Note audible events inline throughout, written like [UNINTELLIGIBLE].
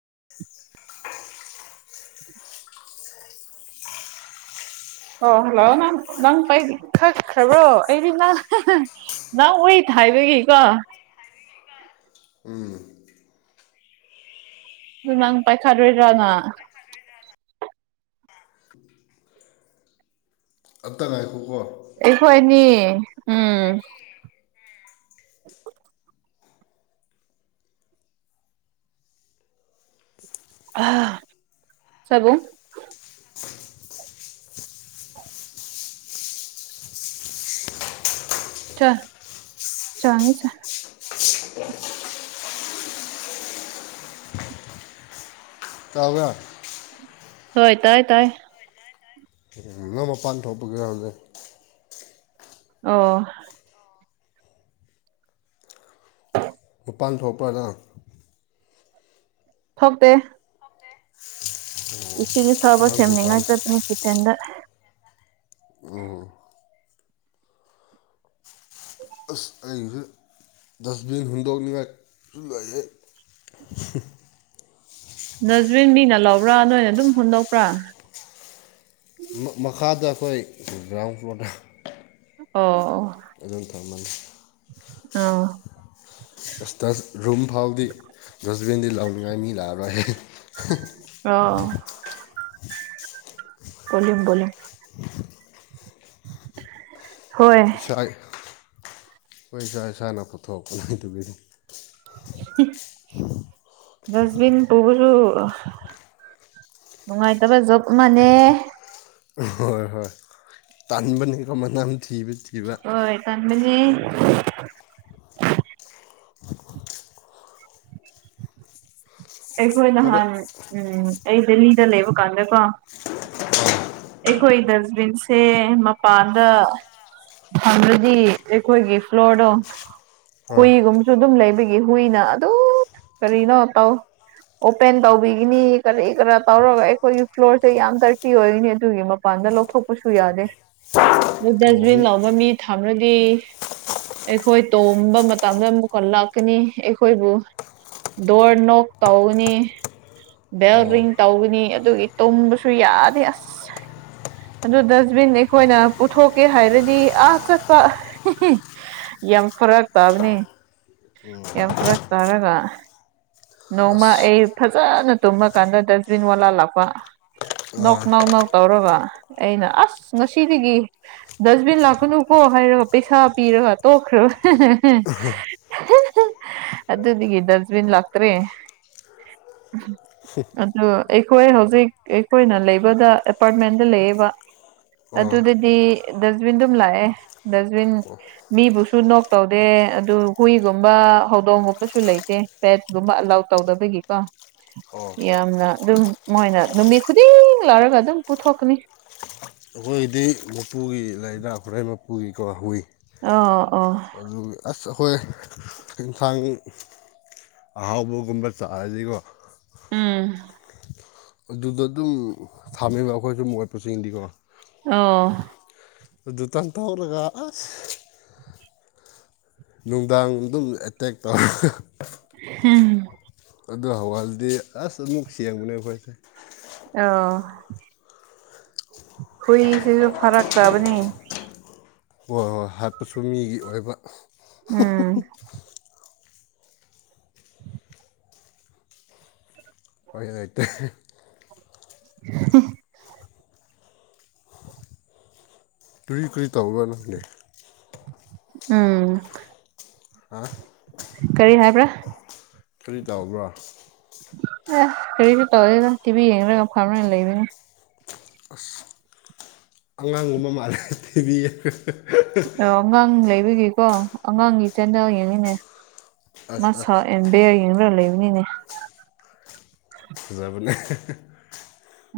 [INAUDIBLE] [INAUDIBLE] ꯑꯣ ꯍꯜꯂꯣ ꯅꯪ ꯅꯪ ꯄꯈꯈ꯭ꯔꯕ꯭ꯔꯣ ꯑꯩꯗꯤ ꯅ ꯅ ꯎ ꯏ ꯊꯥꯏꯕꯒ ꯀ ꯎꯝ ꯅꯪ ꯄꯥꯏꯈꯥꯗꯣꯏꯗ꯭ꯔꯥꯅ ꯈꯒ ꯌꯥ [INAUDIBLE] ꯑꯇ ꯉꯥꯏꯈꯣꯀꯣ ꯑꯩꯈꯣꯏꯅꯤ ꯎꯝ ꯑ ꯁꯕꯨ ꯆ ꯆꯥꯡꯉ ꯆ ꯇꯥꯕ ꯍꯣꯏ ꯇꯥꯏ ꯇꯥꯏ ꯌꯥꯝꯅ ꯃꯄꯥꯟ ꯊꯣꯛꯄꯒꯔ ꯍꯧꯖꯤꯦ ꯑꯣ ꯃꯄꯥꯟ ꯊꯣꯛꯄꯅ ꯊꯣꯛꯇꯦ ꯏꯁꯤꯡ ꯑꯁꯥꯕ ꯅꯪ ꯗꯨꯀꯥꯟ ꯁꯦꯝꯅꯤꯡꯉꯥꯏ ꯆꯠꯄꯅꯤ ꯀꯤꯠꯆꯟꯗ ꯑꯩꯁꯨ ꯗꯁꯕꯤꯟ ꯍꯨꯟꯗꯣꯛꯅꯤꯡꯉꯥꯏꯁꯨ ꯂꯩꯌꯦ ꯗꯁꯕꯤꯟ ꯃꯤꯅ ꯂꯧꯕ꯭ꯔꯥ ꯅꯣꯏꯅ ꯑꯗꯨꯝ ꯍꯨꯟꯗꯣꯛꯄ꯭ꯔꯥ ꯃꯈꯥꯗ ꯑꯩꯈꯣꯏ ꯒ꯭ꯔꯥꯎꯟ ꯐ꯭ꯂꯣꯔꯗ ꯑꯣ ꯑꯗꯨꯝ ꯊꯧꯃꯅꯤ ꯑꯥꯎ ꯑꯁ ꯔꯨꯝ ꯐꯥꯎꯗꯤ ꯗꯁꯕꯤꯟꯗꯤ ꯂꯥꯎꯅꯤꯡꯉꯥꯏ ꯃꯤ ꯂꯥꯛꯑꯔꯣꯏ ꯑꯣ ꯀꯣꯝꯣꯝ ꯍꯣꯏ ꯏꯁꯥ ꯍꯈꯣꯏ ꯏꯁꯥ ꯏꯁꯥꯅ ꯄꯨꯊꯣꯛꯄꯅꯤ ꯑꯗꯨꯕꯤꯅꯤ ꯗꯁꯕꯤꯤꯟ ꯄꯔ ꯅꯨꯡꯉꯥꯏꯇꯕ ꯕ ꯃꯅꯦ ꯍꯣꯏ ꯍꯣꯏ ꯇꯥꯟꯕꯅꯤꯀꯣ ꯃꯅꯝ ꯊꯤꯕꯗꯤ ꯍꯣꯏ ꯇꯥꯟ ꯃ ꯑꯩꯈꯣꯏ ꯈꯔ ꯅꯍꯥꯟ ꯎꯝ ꯑꯩ ꯗꯦꯜꯂꯤꯗ ꯂꯩꯕ ꯀꯥꯟꯗꯀꯣ ꯑꯩꯈꯣꯏ ꯗꯁꯕꯤꯟꯁꯦ ꯃꯄꯥꯟꯗ ꯍꯕꯗꯤ ꯑꯩꯈꯣꯏꯒꯤ ꯐ꯭ꯂꯣꯔꯗꯣ ꯑꯥ ꯍꯨꯏꯒꯨꯝꯁꯨ ꯑꯗꯨꯝ ꯂꯩꯕꯒꯤ ꯍꯨꯏꯅ ꯑꯗꯨꯝ ꯀꯔꯤꯅꯣ ꯇꯧ ꯑꯣꯄꯦꯟ ꯇꯧꯕꯤꯒꯅꯤ ꯀꯔꯤ ꯀꯔꯥ ꯇꯧꯔꯒ ꯑꯩꯈꯣꯏꯒꯤ ꯐ꯭ꯂꯣꯔꯁꯦ ꯌꯥꯝ ꯗꯔꯇꯤ ꯑꯣꯏꯒꯅꯤ ꯑꯗꯨꯒꯤ ꯃꯄꯥꯟꯗ ꯂꯧꯊꯣꯛꯄꯁꯨ ꯌꯥꯗꯦ ꯅ ꯑꯣ ꯗꯁꯕꯤꯟ ꯂꯥꯛ ꯑꯃ ꯃꯤ ꯊꯥꯂꯗꯤ ꯑꯩꯈꯣꯏ ꯇꯣꯝꯕ ꯃꯇꯝꯗ ꯑꯃꯨꯛ ꯀꯣꯟ ꯂꯥꯛꯀꯅꯤ ꯑꯩꯈꯣꯏꯕꯨ ꯗꯧꯣꯔ ꯅꯣꯛ ꯇꯧꯅꯤ ꯕꯦꯜ ꯑꯣ ꯔꯤꯡ ꯇꯧꯒꯅꯤ ꯑꯗꯨꯒꯤ ꯇꯨꯝꯕꯁꯨ ꯌꯥꯗꯦ ꯑꯁ ꯑꯗꯨ ꯗꯁꯕꯤꯟ ꯑꯩꯈꯣꯏꯅ ꯄꯨꯊꯣꯛꯀꯦ ꯍꯥꯏꯔꯗꯤ ꯑꯥ ꯆꯠꯄ ꯌꯥꯝ ꯐꯔꯛ ꯇꯥꯕꯅꯤ ꯌꯥꯝ ꯐꯔꯛ ꯇꯥꯔꯒ ꯅꯣꯡꯃ ꯑꯩ ꯑꯁ ꯐꯖꯅ ꯇꯨꯝꯃ ꯀꯥꯟꯗ ꯗꯁꯕꯤꯟ ꯋꯥꯂꯥ ꯂꯥꯛꯄ ꯅꯣꯛ ꯑꯥ ꯅꯣꯛ ꯅꯣꯛ ꯇꯧꯔꯒ ꯑꯩꯅ ꯑꯁ ꯉꯁꯤꯗꯒꯤ ꯗꯁꯕꯤꯟ ꯂꯥꯛꯀꯅꯨꯀꯣ ꯍꯥꯏꯔꯒ ꯄꯩꯁꯥ ꯄꯤꯔꯒ ꯇꯣꯛꯈ꯭ꯔꯕ ꯑꯗꯨꯗꯒꯤ ꯗꯁꯕꯤꯟ ꯂꯥꯛꯇ꯭ꯔꯦ ꯑꯗꯨ ꯑꯩꯈꯣꯏ ꯍꯧꯖꯤꯛ ꯑꯩꯈꯣꯏꯅ ꯂꯩꯕꯗ ꯑꯦꯄꯥꯔꯠꯃꯦꯟꯗ ꯂꯩꯌꯦꯕ ꯑꯥ ꯑꯗꯨꯗꯗꯤ ꯗꯁꯕꯤꯟꯗꯨꯝ ꯂꯥꯛꯑꯦ ꯗꯁꯕꯤꯟ ꯃꯤꯕꯨꯁꯨ ꯅꯣꯛ ꯇꯧꯗꯦ ꯑꯗꯨ ꯍꯨꯏꯒꯨꯝꯕ ꯍꯧꯗꯣꯡꯒꯨꯝꯕꯁꯨ ꯂꯩꯇꯦ ꯐꯦꯠ ꯑꯗꯨꯨꯝꯝꯕ ꯑꯂꯥꯎ ꯇꯧꯗꯕꯒꯤꯀꯣ ꯑꯣ ꯌꯥꯝꯅ ꯑꯗꯨꯝ ꯃꯣꯏꯅ ꯅꯨꯃꯤꯠ ꯈꯨꯗꯤꯡ ꯂꯧꯔꯒ ꯑꯗꯨꯝ ꯄꯨꯊꯣꯛꯀꯅꯤ ꯑꯩꯈꯣꯏꯒꯤꯗꯤ ꯃꯄꯨꯒꯤ ꯂꯥꯏꯔꯤꯗ ꯈꯨꯔꯩ ꯃꯄꯨꯒꯤꯀꯣ ꯍꯨꯏ ꯑ ꯑꯣ ꯑꯗꯨ ꯑꯁ ꯑꯩꯈꯣꯏ ꯑꯦꯟꯁꯥꯡ ꯑꯍꯥꯎꯕꯒꯨꯝꯕ ꯆꯥꯂꯗꯤꯀꯣ ꯎꯝ ꯑꯗꯨꯗ ꯑꯗꯨꯝ ꯊꯥꯝꯃꯦꯕ ꯑꯩꯈꯣꯏ ꯁꯨꯝ ꯃꯠꯄ ꯆꯤꯡꯗꯤꯀꯣ ꯑꯣ ꯑꯗꯨꯇꯥꯟꯊꯧꯔꯒ ꯑꯁ ꯅꯨꯡꯗꯥꯡ ꯑꯗꯨꯝ ꯑꯦꯇꯦꯛ ꯇꯧꯔꯒ ꯍꯝ ꯑꯗꯨ ꯍꯧꯍꯜꯗꯤ ꯑꯁ ꯑꯃꯨꯛ ꯁꯦꯡꯕꯅꯦ ꯑꯩꯈꯣꯏꯁꯦ ꯑꯣ ꯍꯨꯏꯁꯤꯁꯨ ꯐꯔꯛꯇꯕꯅꯤ ꯍꯣꯏ ꯍꯣꯏ ꯍꯥꯠꯄꯁꯨ ꯃꯤꯒꯤ ꯑꯣꯏꯕ ꯎꯝ ꯑꯣꯏ ꯑꯣꯏꯇꯦ [UNINTELLIGIBLE] ꯀꯔꯤ ꯀ꯭ꯔꯤ ꯇꯧꯕ꯭ꯔ ꯅꯪꯗꯤ ꯎꯝ ꯍꯥ ꯀꯔꯤ ꯍꯥꯏꯕ꯭ꯔꯥ ꯀꯔꯤ ꯇꯥꯕ꯭ꯔꯥ ꯑꯦ ꯀꯔꯤꯁꯨ ꯇꯧꯗꯦꯗ ꯇꯤꯚꯤ ꯌꯦꯡꯂꯒ ꯐꯝꯂꯒ ꯂꯩꯕꯅꯤ ꯑꯁ ꯑꯉꯥꯡꯒꯨꯝꯕ ꯃꯥꯜꯂꯦ ꯊꯤꯕꯤꯌꯦ ꯍꯍ ꯑꯣ ꯑꯉꯥꯡ ꯂꯩꯕꯒꯤꯀꯣ ꯑꯉꯥꯡꯒꯤ ꯆꯦꯅꯦꯜ ꯌꯦꯡꯉꯤꯅꯦ ꯃꯥ ꯑꯁ ꯑꯁ ꯁꯛꯑꯦ ꯕꯤꯌꯔ ꯌꯦꯡꯔ ꯂꯩꯕꯅꯤꯅꯦ ꯐꯖꯕꯅꯦ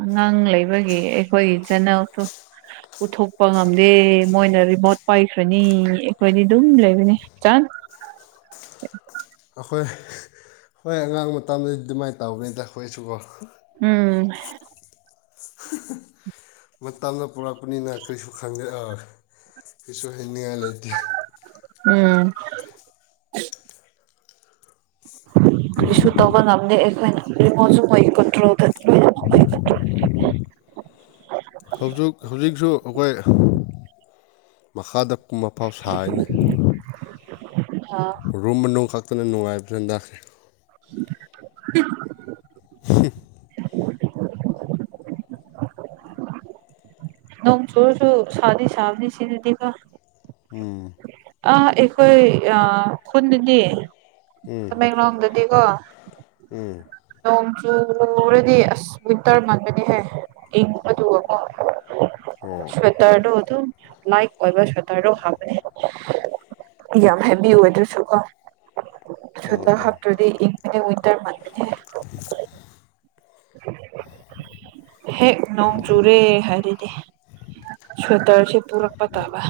ꯑꯉꯥꯡ ꯂꯩꯕꯒꯤ ꯑꯩꯈꯣꯏꯒꯤ ꯆꯦꯅꯦꯜ ꯐꯨ ꯎꯊꯣꯛꯄ ꯉꯝꯗꯦ ꯃꯣꯏꯅ ꯔꯤꯃꯣꯠ ꯄꯥꯏꯈ꯭ꯔꯅꯤ ꯑꯩꯈꯣꯏꯗꯤ ꯑꯗꯨꯝ ꯂꯩꯕꯅꯤ ꯆꯟ ꯑꯩꯈꯣꯏ ꯍꯣꯏ ꯑꯉꯥꯡ ꯃꯇꯝꯗꯗꯤ ꯑꯗꯨꯃꯥꯏꯅ ꯇꯧꯕꯅꯤꯗ ꯑꯩꯈꯣꯏꯁꯨꯀꯣ ꯎꯝ ꯍꯍꯍ [UNINTELLIGIBLE] ꯃꯇꯝꯅ ꯄꯨꯔꯛꯄꯅꯤꯅ ꯀꯔꯤꯁꯨ ꯈꯪꯗꯦ ꯑ ꯀꯩꯁꯨ ꯍꯅꯤꯡꯉꯥꯏ ꯂꯩꯇꯦ ꯎꯝ ꯀ꯭ꯔꯤꯁꯨ ꯇꯧꯕ ꯉꯝꯗꯦ ꯑꯩꯈꯣꯏꯅ ꯔꯤꯃꯣꯠꯁꯨ ꯃꯣꯏꯒꯤ ꯀꯟꯇ꯭ꯔꯣꯜꯗꯅꯤ ꯍꯧꯖꯤꯛ ꯍꯧꯖꯤꯛꯁꯨ ꯑꯩꯈꯣꯏ ꯃꯈꯥꯗ ꯄꯨꯝꯕ ꯃꯄꯥꯜ ꯁꯥꯌꯦꯅꯦ ꯑꯥ ꯔꯨꯝ ꯃꯅꯨꯡ ꯈꯛꯇꯅ ꯅꯨꯡꯉꯥꯏꯕ꯭ꯔꯅꯦ [UNINTELLIGIBLE] ꯅꯣꯡ ꯆꯨꯔꯁꯨ ꯁꯥꯗꯤ ꯁꯥꯕꯅꯤ ꯁꯤꯗꯗꯤꯀꯣ ꯎꯝ ꯑ ꯑꯩꯈꯣꯏ ꯑ ꯈꯨꯟꯗꯗꯤ ꯇꯃꯦꯡꯂꯣꯡꯗꯗꯤꯀꯣ ꯎꯝ ꯅꯣꯡ ꯆꯨꯨꯔꯗꯤ ꯑꯁ ꯋꯤꯟꯇꯔ ꯃꯟꯒꯅꯤ ꯍꯦ ꯏꯪ ꯑꯗꯨꯒꯀꯣ ꯑꯣ ꯁ꯭ꯋꯦꯇꯔꯗꯣ ꯑꯗꯨꯝ ꯂꯥꯏꯛ ꯑꯣꯏꯕ ꯁ꯭ꯋꯦꯇꯔꯗꯣ ꯍꯥꯞꯄꯅꯦ ꯌꯥꯝ ꯍꯥꯏꯕꯤꯌꯨ ꯋꯦꯗꯔꯁꯨ ꯀꯣ ꯑꯣ ꯁ꯭ꯋꯦꯇꯔ ꯑꯣ ꯍꯥꯞꯇ꯭ꯔꯗꯤ ꯏꯪꯕꯅꯦ ꯋꯤꯟꯇꯔ ꯃꯥꯟꯕꯅꯦꯍꯦ ꯍꯦꯛ ꯅꯣꯡ ꯆꯨꯔꯦ ꯍꯥꯏꯗꯨꯗꯤ ꯁꯇꯔꯁꯦ ꯇꯔꯛꯄ ꯇꯕ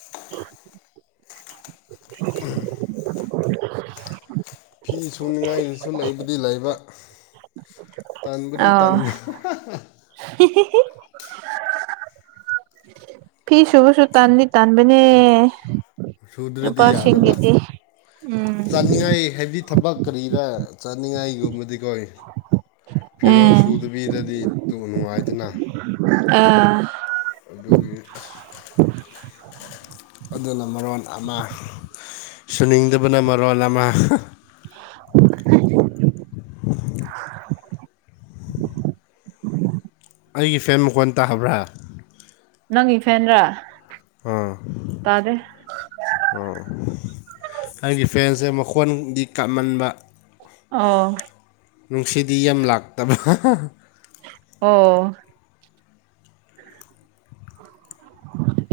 [UNINTELLIGIBLE] ꯐꯤ ꯁꯨꯅꯤꯡꯉꯥꯏꯁꯨ ꯂꯩꯕꯨꯗꯤ ꯂꯩꯕ ꯇꯥꯟꯕꯕꯨꯗꯤ ꯇꯟ ꯁꯤ ꯐꯤꯁꯨꯕꯁꯨ ꯇꯥꯟꯅꯤ ꯇꯥꯟꯥꯟꯕꯕꯅꯦ ꯁꯨꯗ꯭ꯔꯗꯤ ꯌꯥꯗꯕ ꯎꯝ ꯆꯥꯅꯤꯡꯉꯥꯏ ꯍꯥꯏꯕꯗꯤ ꯊꯕꯛ ꯀꯔꯤꯗ ꯆꯠꯅꯤꯡꯉꯥꯏꯒꯨꯝꯕꯗꯤ ꯀꯣꯏ ꯐꯤꯔꯣꯜ ꯎꯝ ꯁꯨꯗꯕꯤꯗꯗꯤ ꯅꯨꯡꯉꯥꯏꯇꯅ ꯑ ꯑꯗꯨꯒꯤ [INAUDIBLE] ꯑꯗꯨꯅ ꯃꯔꯣꯟ ꯑꯃ ꯁꯨꯅꯤꯡꯗꯕꯅ ꯃꯔꯣꯟ ꯑꯃ [INAUDIBLE] [INAUDIBLE] ꯑꯩꯒꯤ ꯐꯦꯟ ꯃꯀꯣꯟ ꯇꯥꯕ꯭ꯔꯥ ꯅꯪꯒꯤ ꯐꯦꯟꯂ ꯇꯥꯗ꯭ꯔꯦ ꯑꯥ ꯑꯩꯒꯤ ꯐꯦꯟꯁꯦ ꯃꯈꯣꯟꯗꯤ ꯀꯥꯟꯃꯟꯕ ꯑꯣ ꯅꯨꯡꯁꯤꯗꯤ ꯌꯥꯝ ꯂꯥꯛꯇꯕ ꯍꯥꯍꯥꯍ ꯑꯣ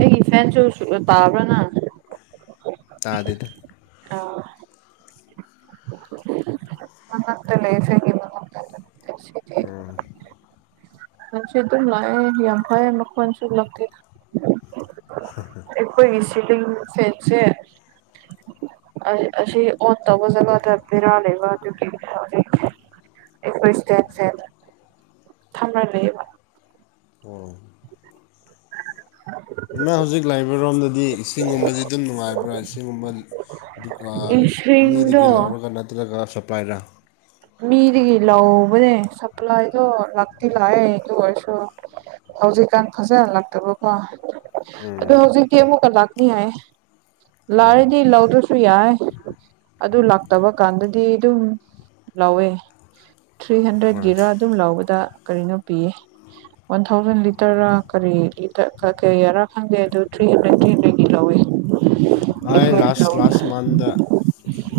ꯑꯩꯒꯤ ꯐꯦꯟꯁꯨ ꯇꯥꯕ꯭ꯔꯅ ꯇꯥꯗꯗ ꯑꯥ ꯃꯠꯇ ꯂꯩꯁ ꯎ ꯃꯁꯤꯦꯗꯨ ꯂ ꯌꯥꯝꯐ ꯃꯈ ꯃꯣꯟꯁꯤ ꯂ ꯏ ꯏꯁꯤꯗꯤ ꯁꯦꯆꯦ ꯑꯁꯤ ꯑꯣ ꯇꯕꯨꯖꯒꯗꯅꯤꯔꯥ ꯂꯩꯦꯒ ꯑꯗꯨ ꯑꯩꯈꯣꯏ ꯁꯇꯦꯟꯁꯦꯠ ꯊꯝꯅ ꯂꯩꯕ ꯑꯣ ꯏꯃꯥ ꯍꯧꯖꯤꯛ ꯂꯥꯛꯏꯕꯔꯣꯝꯗꯗꯤ ꯏꯁꯤꯡꯒꯨꯝꯕꯁꯤ ꯑꯗꯨꯝ ꯅꯨꯡꯉꯥꯏꯕ꯭ꯔꯥ ꯏꯁꯤꯡꯒꯨꯝꯕ ꯗꯨꯀꯥꯟ ꯏꯁꯤꯡꯗꯣ ꯃꯤꯗꯒꯤ ꯂꯧꯔꯒ ꯅꯠꯇ꯭ꯔꯒ ꯁꯄꯥꯏꯔꯥ ꯃꯤꯗꯒꯤ ꯂꯧꯕꯅꯦ ꯁꯄ꯭ꯂꯥꯏꯗꯣ ꯂꯥꯛꯇꯤ ꯂꯥꯛꯑꯦ ꯑꯗꯨ ꯑꯣꯏꯔꯁꯨ ꯍꯧꯖꯤꯛꯀꯥꯟ ꯐꯖꯂꯛꯇꯕꯀꯣ ꯑꯗꯨ ꯍꯧꯖꯤꯛꯇꯤ ꯑꯃꯨꯛꯀ ꯂꯥꯛꯅꯤ ꯍꯥꯏ ꯑꯣ ꯂꯥꯛꯔꯗꯤ ꯂꯧꯗ꯭ꯔꯁꯨ ꯌꯥꯏ ꯑꯗꯨ ꯂꯥꯛꯇꯕ ꯀꯥꯟꯗꯗꯤ ꯑꯗꯨꯝ ꯂꯥꯎꯋꯦ ꯊ꯭ꯔꯤ ꯍꯣꯏ ꯍꯟꯗ꯭ꯔꯦꯠꯀꯤꯔꯥ ꯑꯗꯨꯝ ꯂꯧꯕꯗ ꯀꯔꯤꯅꯣ ꯄꯤꯌꯦ ꯋꯥꯟ ꯊꯥꯎꯖꯟ ꯂꯤꯇꯔ ꯀꯔꯤ ꯂꯤꯇ ꯀꯩ ꯌꯥꯔꯥ ꯈꯪꯗꯦ ꯑꯗꯨ ꯊ꯭ꯔꯤ ꯍꯟꯗ꯭ꯔꯦꯠ ꯊ ꯍꯟꯗ꯭ꯔꯩꯗꯤ ꯂꯧꯏꯤ ꯑꯩ ꯂꯥꯁ ꯂꯥꯁ ꯃꯟꯗ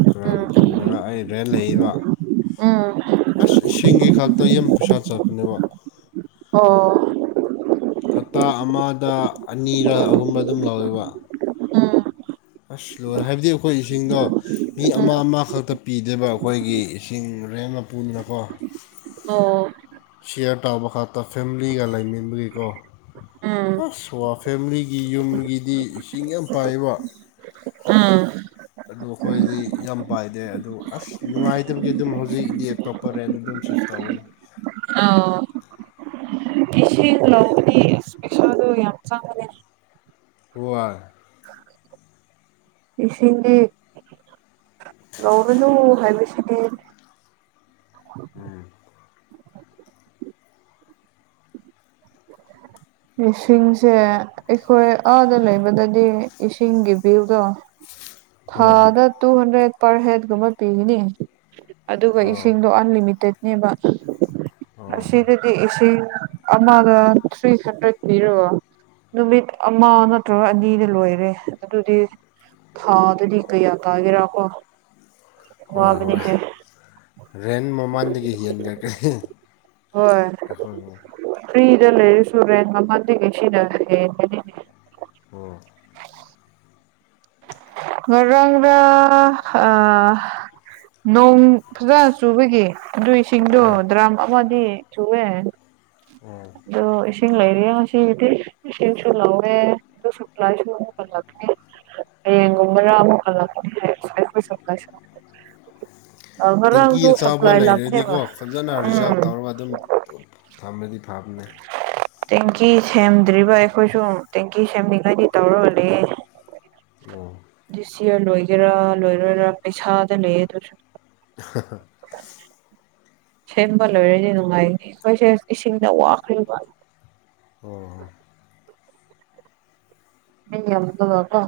ꯀꯔꯝ ꯎꯝ ꯀꯥꯟꯗꯨꯅ ꯑꯩ ꯔꯦꯟ ꯂꯩꯔꯤꯕꯕ ꯎꯝ ꯑꯁ ꯏꯁꯤꯡꯒꯤ ꯈꯥꯛꯇ ꯌꯥꯝ ꯄꯩꯁꯥ ꯆꯠꯄꯅꯦꯕ ꯑꯣ ꯍꯞꯇꯥ ꯑꯃꯗ ꯑꯅꯤꯒ ꯑꯍꯨꯝꯕ ꯑꯗꯨꯝ ꯂꯧꯋꯦꯕ ꯑꯥ ꯑꯁ ꯂꯣꯟ ꯍꯥꯏꯕꯗꯤ ꯑꯩꯈꯣꯏ ꯏꯁꯤꯡꯗꯣ ꯃꯤ ꯎꯝ ꯑꯃ ꯑꯃꯈꯛꯇ ꯄꯤꯗꯦꯕ ꯑꯩꯈꯣꯏꯒꯤ ꯏꯁꯤꯡ ꯔꯦꯝꯅ ꯄꯨꯟꯅꯀꯣ ꯑꯣ ꯁꯤꯌꯔ ꯇꯥꯕ ꯈꯛꯇ ꯐꯦꯃꯤꯂꯤꯒ ꯂꯩꯃꯤꯟꯅꯕꯒꯤꯀꯣ ꯎꯝ ꯑꯁ ꯋꯥ ꯐꯦꯃꯤꯂꯤꯒꯤ ꯌꯨꯝꯒꯤꯗꯤ ꯏꯁꯤꯡ ꯌꯥꯝ ꯄꯥꯏꯕ ꯎꯝ ꯑꯗꯨ ꯑꯩꯈꯣꯏꯗꯤ ꯌꯥꯝ ꯄꯥꯏꯗꯦ ꯑꯗꯨ ꯑꯁ ꯅꯨꯡꯉꯥꯏꯇꯕꯒꯤ ꯑꯗꯨꯝ ꯍꯧꯖꯤꯛ ꯂꯦꯞꯇꯣꯄ ꯔꯦꯟ ꯑꯗꯨꯝ ꯁꯤ ꯇꯥꯎꯟ ꯑꯣ ꯂ ꯂꯧꯗꯤꯄꯤꯦꯁꯜ ꯑꯗꯨ ꯌꯥꯝ ꯆꯥꯡ ꯇꯏ ꯄꯁꯗꯤ ꯂꯅꯨ ꯍꯥꯏꯕꯁꯤꯗꯤ ꯎꯝ ꯏꯁꯤꯡꯁꯦ ꯑꯩꯈꯣꯏ ꯑꯥꯗ ꯂꯩꯕꯗꯗꯤ ꯏꯁꯤꯡꯒꯤ ꯕꯤꯜꯒꯣ ꯍꯣꯏ ꯊꯥꯗ ꯇꯨ ꯍꯟꯗ꯭ꯔꯦꯠ ꯄꯔ ꯍꯦꯠꯒꯨꯝꯕ ꯄꯤꯒꯅꯤ ꯑꯗꯨꯒ ꯑꯥ ꯏꯁꯤꯡꯗꯣ ꯑꯟꯂꯤꯃꯤꯇꯦꯠꯅꯦꯕ ꯑꯥ ꯑꯁꯤꯗꯗꯤ ꯏꯁꯤꯡ ꯑꯃꯒꯔꯤ ꯍꯟꯗꯛꯄꯤꯔꯣ ꯅꯨꯃꯤꯠ ꯑꯃ ꯅꯠꯇ꯭ꯔꯒ ꯑꯅꯤꯗ ꯂꯣꯏꯔꯦ ꯑꯗꯨꯗꯤ ꯊꯥꯗ ꯊꯀꯩ ꯌꯥꯇꯥꯒꯔꯥꯀꯣ ꯍꯣꯏ ꯍꯣꯏ ꯔꯦꯟ ꯃꯃꯥꯡꯗꯒꯤ ꯍꯟꯈ꯭ꯔꯛꯀꯅꯤ ꯍꯣꯏ ꯐ꯭ꯔꯤꯗ ꯂꯩꯔꯁꯨ ꯔꯦꯟ ꯃꯃꯟꯗꯤ ꯀꯩ ꯁꯤꯅ ꯍꯦ ꯑꯣ ꯃꯔꯪ ꯔ ꯑ ꯅꯣꯡ ꯐꯖꯅ ꯆꯨꯕꯒꯤ ꯑꯗꯨ ꯁꯤꯁꯤꯡꯗꯣ ꯑꯥ ꯗ꯭ꯔꯈ ꯃꯥꯗꯤ ꯆꯨꯋꯦ ꯑꯣ ꯑꯗꯨꯣ ꯏꯁꯤꯡ ꯂꯩꯔꯤ ꯉꯁꯤꯗꯤ ꯃꯦꯆꯤꯟꯁꯨ ꯂꯧꯋꯦ ꯑꯗꯨ ꯁꯄ꯭ꯂꯥꯏꯁꯨ ꯑꯃ ꯍꯠꯂꯛꯅꯤ ꯍꯌꯦꯡꯒꯨꯝꯕꯅ ꯑꯃꯨꯛ ꯍꯜꯂꯄꯨ ꯁ꯭ꯂꯥꯏ ꯇꯦꯡꯀꯤ ꯑꯆꯕ ꯂꯩꯔꯗꯤꯀꯣ ꯂꯥꯛꯄꯅꯦꯕ ꯐꯖꯅ ꯔꯤꯖꯥꯕ ꯎꯝ ꯇꯧꯔꯒ ꯑꯗꯨꯝ ꯊꯝꯕꯗꯤ ꯐꯕꯅꯦ ꯇꯦꯡꯀꯤ ꯁꯦꯝꯗ꯭ꯔꯤꯕ ꯑꯩꯈꯣꯏꯁꯨ ꯇꯦꯡꯀꯤ ꯁꯦꯝꯃꯤꯉꯩꯗꯤ ꯇꯧꯔꯣꯂ ꯑꯣ ꯗꯤ ꯁꯤꯌꯥꯔ ꯂꯣꯏꯒꯦꯔꯥ ꯂꯣꯏꯔꯣꯏꯔꯥ ꯄꯩꯁꯥꯗ ꯂꯩ ꯑꯗꯨꯁꯨ [INAUDIBLE] ꯁꯦꯝꯕ ꯂꯣꯏꯔꯗꯤ ꯅꯨꯡꯉꯥꯏꯅꯤ ꯑꯩꯈꯣꯏꯁꯦ ꯏꯁꯤꯡꯗ ꯋꯥꯈ꯭ꯔꯤꯕ ꯋꯥ ꯑꯣ ꯍ ꯃꯤꯀꯣ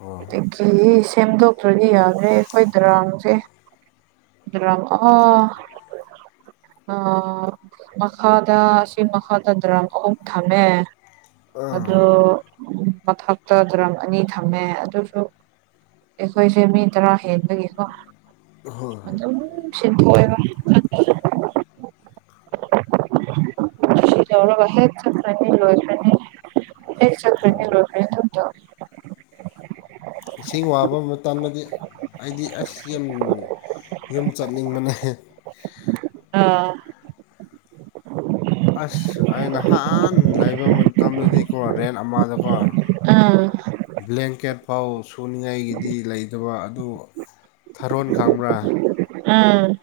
ꯑꯣ ꯑꯗꯒꯤ ꯁꯦꯝꯗꯣꯛꯇ꯭ꯔꯗꯤ ꯌꯥꯗ꯭ꯔꯦ ꯑꯩꯈꯣꯏ ꯗꯔꯥꯥꯡꯁꯦ ꯑꯗꯨ ꯑ ꯑ ꯃꯈꯥꯗ ꯑꯁꯤ ꯃꯈꯥꯗ ꯗ꯭ꯔꯝ ꯑꯍꯨꯝ ꯊꯝꯃꯦ ꯑꯣ ꯑꯥ ꯃꯊꯛꯇ ꯗ꯭ꯔꯝ ꯑꯅꯤ ꯊꯝꯃꯦ ꯑꯗꯨꯁꯨ ꯑꯩꯈꯣꯏꯁꯦ ꯃꯤ ꯇꯔꯥ ꯍꯦꯟꯕꯒꯤꯀꯣ ꯍꯣꯏ ꯑꯗꯨꯝ ꯁꯤꯟꯗꯣꯛꯑꯦꯕ ꯎ ꯁꯤ ꯍꯦ ꯆ꯭ꯔꯥꯅꯤ ꯂꯣꯏ ꯐꯅꯤ ꯍꯦꯛ ꯆꯠ꯭ꯔꯥꯅꯤ ꯎꯝ ꯂꯣꯏ ꯐꯅꯤ ꯊ ꯏꯁꯤꯡ ꯋꯥꯕ ꯃꯇꯝꯗꯗꯤ ꯑꯩꯗꯤ ꯑꯁ ꯌꯥꯝ ꯌꯨꯝ ꯆꯠꯅꯤꯡꯕꯅꯦꯛ ꯑꯥ ꯎ ꯑꯁ ꯑ ꯅꯍꯥꯟ ꯂꯩꯕ ꯃꯇꯝꯗꯗꯤꯀꯣ ꯔꯦꯟ ꯑꯃꯗꯀꯣ ꯑꯥ ꯕ꯭ꯂꯦꯡꯀꯦꯠ ꯐꯥꯎ ꯁꯨꯅꯤꯡꯉꯥꯏꯒꯤꯗꯤ ꯂꯩꯇꯕ ꯑꯗꯨ ꯊꯥꯔꯣꯟ ꯀꯥꯡꯕ꯭ꯔꯥ ꯎꯥ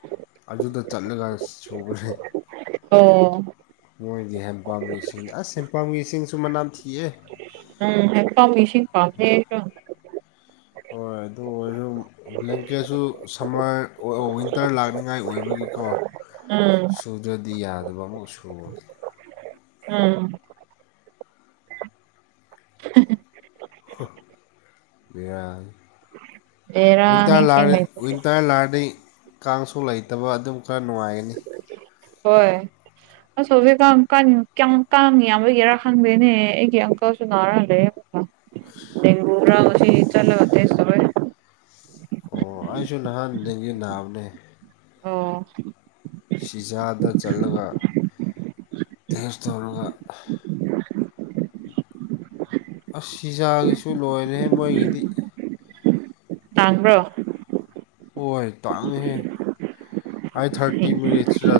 ꯑꯗꯨꯗ ꯆꯠꯂꯒ ꯁꯨ꯭ꯔꯦ ꯑꯣꯝ ꯃꯣꯏꯒꯤ ꯍꯦꯟ ꯄꯥꯝꯕꯤ ꯏꯁꯤꯡ ꯑꯁ ꯍꯦꯡ ꯄꯥꯝꯕꯤꯁꯤꯡꯁꯨ ꯃꯅꯥꯝ ꯊꯤꯑ ꯎꯝ ꯀ ꯃꯤꯁꯤ ꯄꯝ ꯍꯣꯏ ꯑꯗꯨ ꯑꯣꯏꯔꯝ ꯕ꯭ꯂꯦꯡꯀꯦꯠꯁꯨ ꯁꯝꯃꯔ ꯋꯤꯟꯇꯔ ꯂꯥꯛꯅꯤꯉꯥꯏ ꯑꯣꯏꯕꯒꯤꯀꯣ ꯎꯝ ꯁꯨꯗ꯭ꯔꯗꯤ ꯌꯥꯗꯕ ꯑꯃꯥꯎ ꯁꯨꯔ ꯑꯝ ꯔ ꯕꯦꯔꯥꯅꯤ ꯋꯟꯇꯥꯔ ꯏꯁꯤꯡ ꯂꯥꯅꯤ ꯂꯩꯇꯕꯁꯦ ꯋꯤꯟꯇꯥꯔ ꯂꯥꯅꯤ ꯀꯥꯡꯁꯨ ꯂꯩꯇꯕ ꯑꯗꯨꯝ ꯈꯔ ꯅꯨꯡꯉꯥꯏꯒꯅꯤ ꯍꯣꯏ ꯑꯁꯣꯕꯦꯀ ꯀꯌꯥꯝꯀ ꯌꯥꯝꯕꯒꯦꯔꯥ ꯈꯪꯗꯦꯅꯦ ꯑꯩꯒꯤ ꯑꯪꯀꯜꯁꯨ ꯅꯥꯔꯂꯦ ꯗꯒ ꯔꯁꯤ ꯆꯂ ꯁꯒ ꯑꯣ ꯑꯩꯁꯨ ꯅꯍꯥꯟ ꯗꯒꯤ ꯅꯥꯕꯅꯦ ꯑꯣ ꯁꯤꯖꯥꯗ ꯆꯠꯂꯒ ꯇꯦꯁ ꯇꯧꯔꯒ ꯑꯁꯤꯖꯥꯒꯤꯁꯨ ꯂꯣꯏꯔꯦ ꯃꯣꯏꯒꯤꯗꯤ ꯇꯥꯡꯕ꯭ꯔꯣ ꯍꯣꯏ ꯇꯥꯡꯉꯍꯦ ꯑꯩ ꯊꯥꯔꯇꯤ ꯃꯤꯅꯤꯠꯁ ꯔꯥ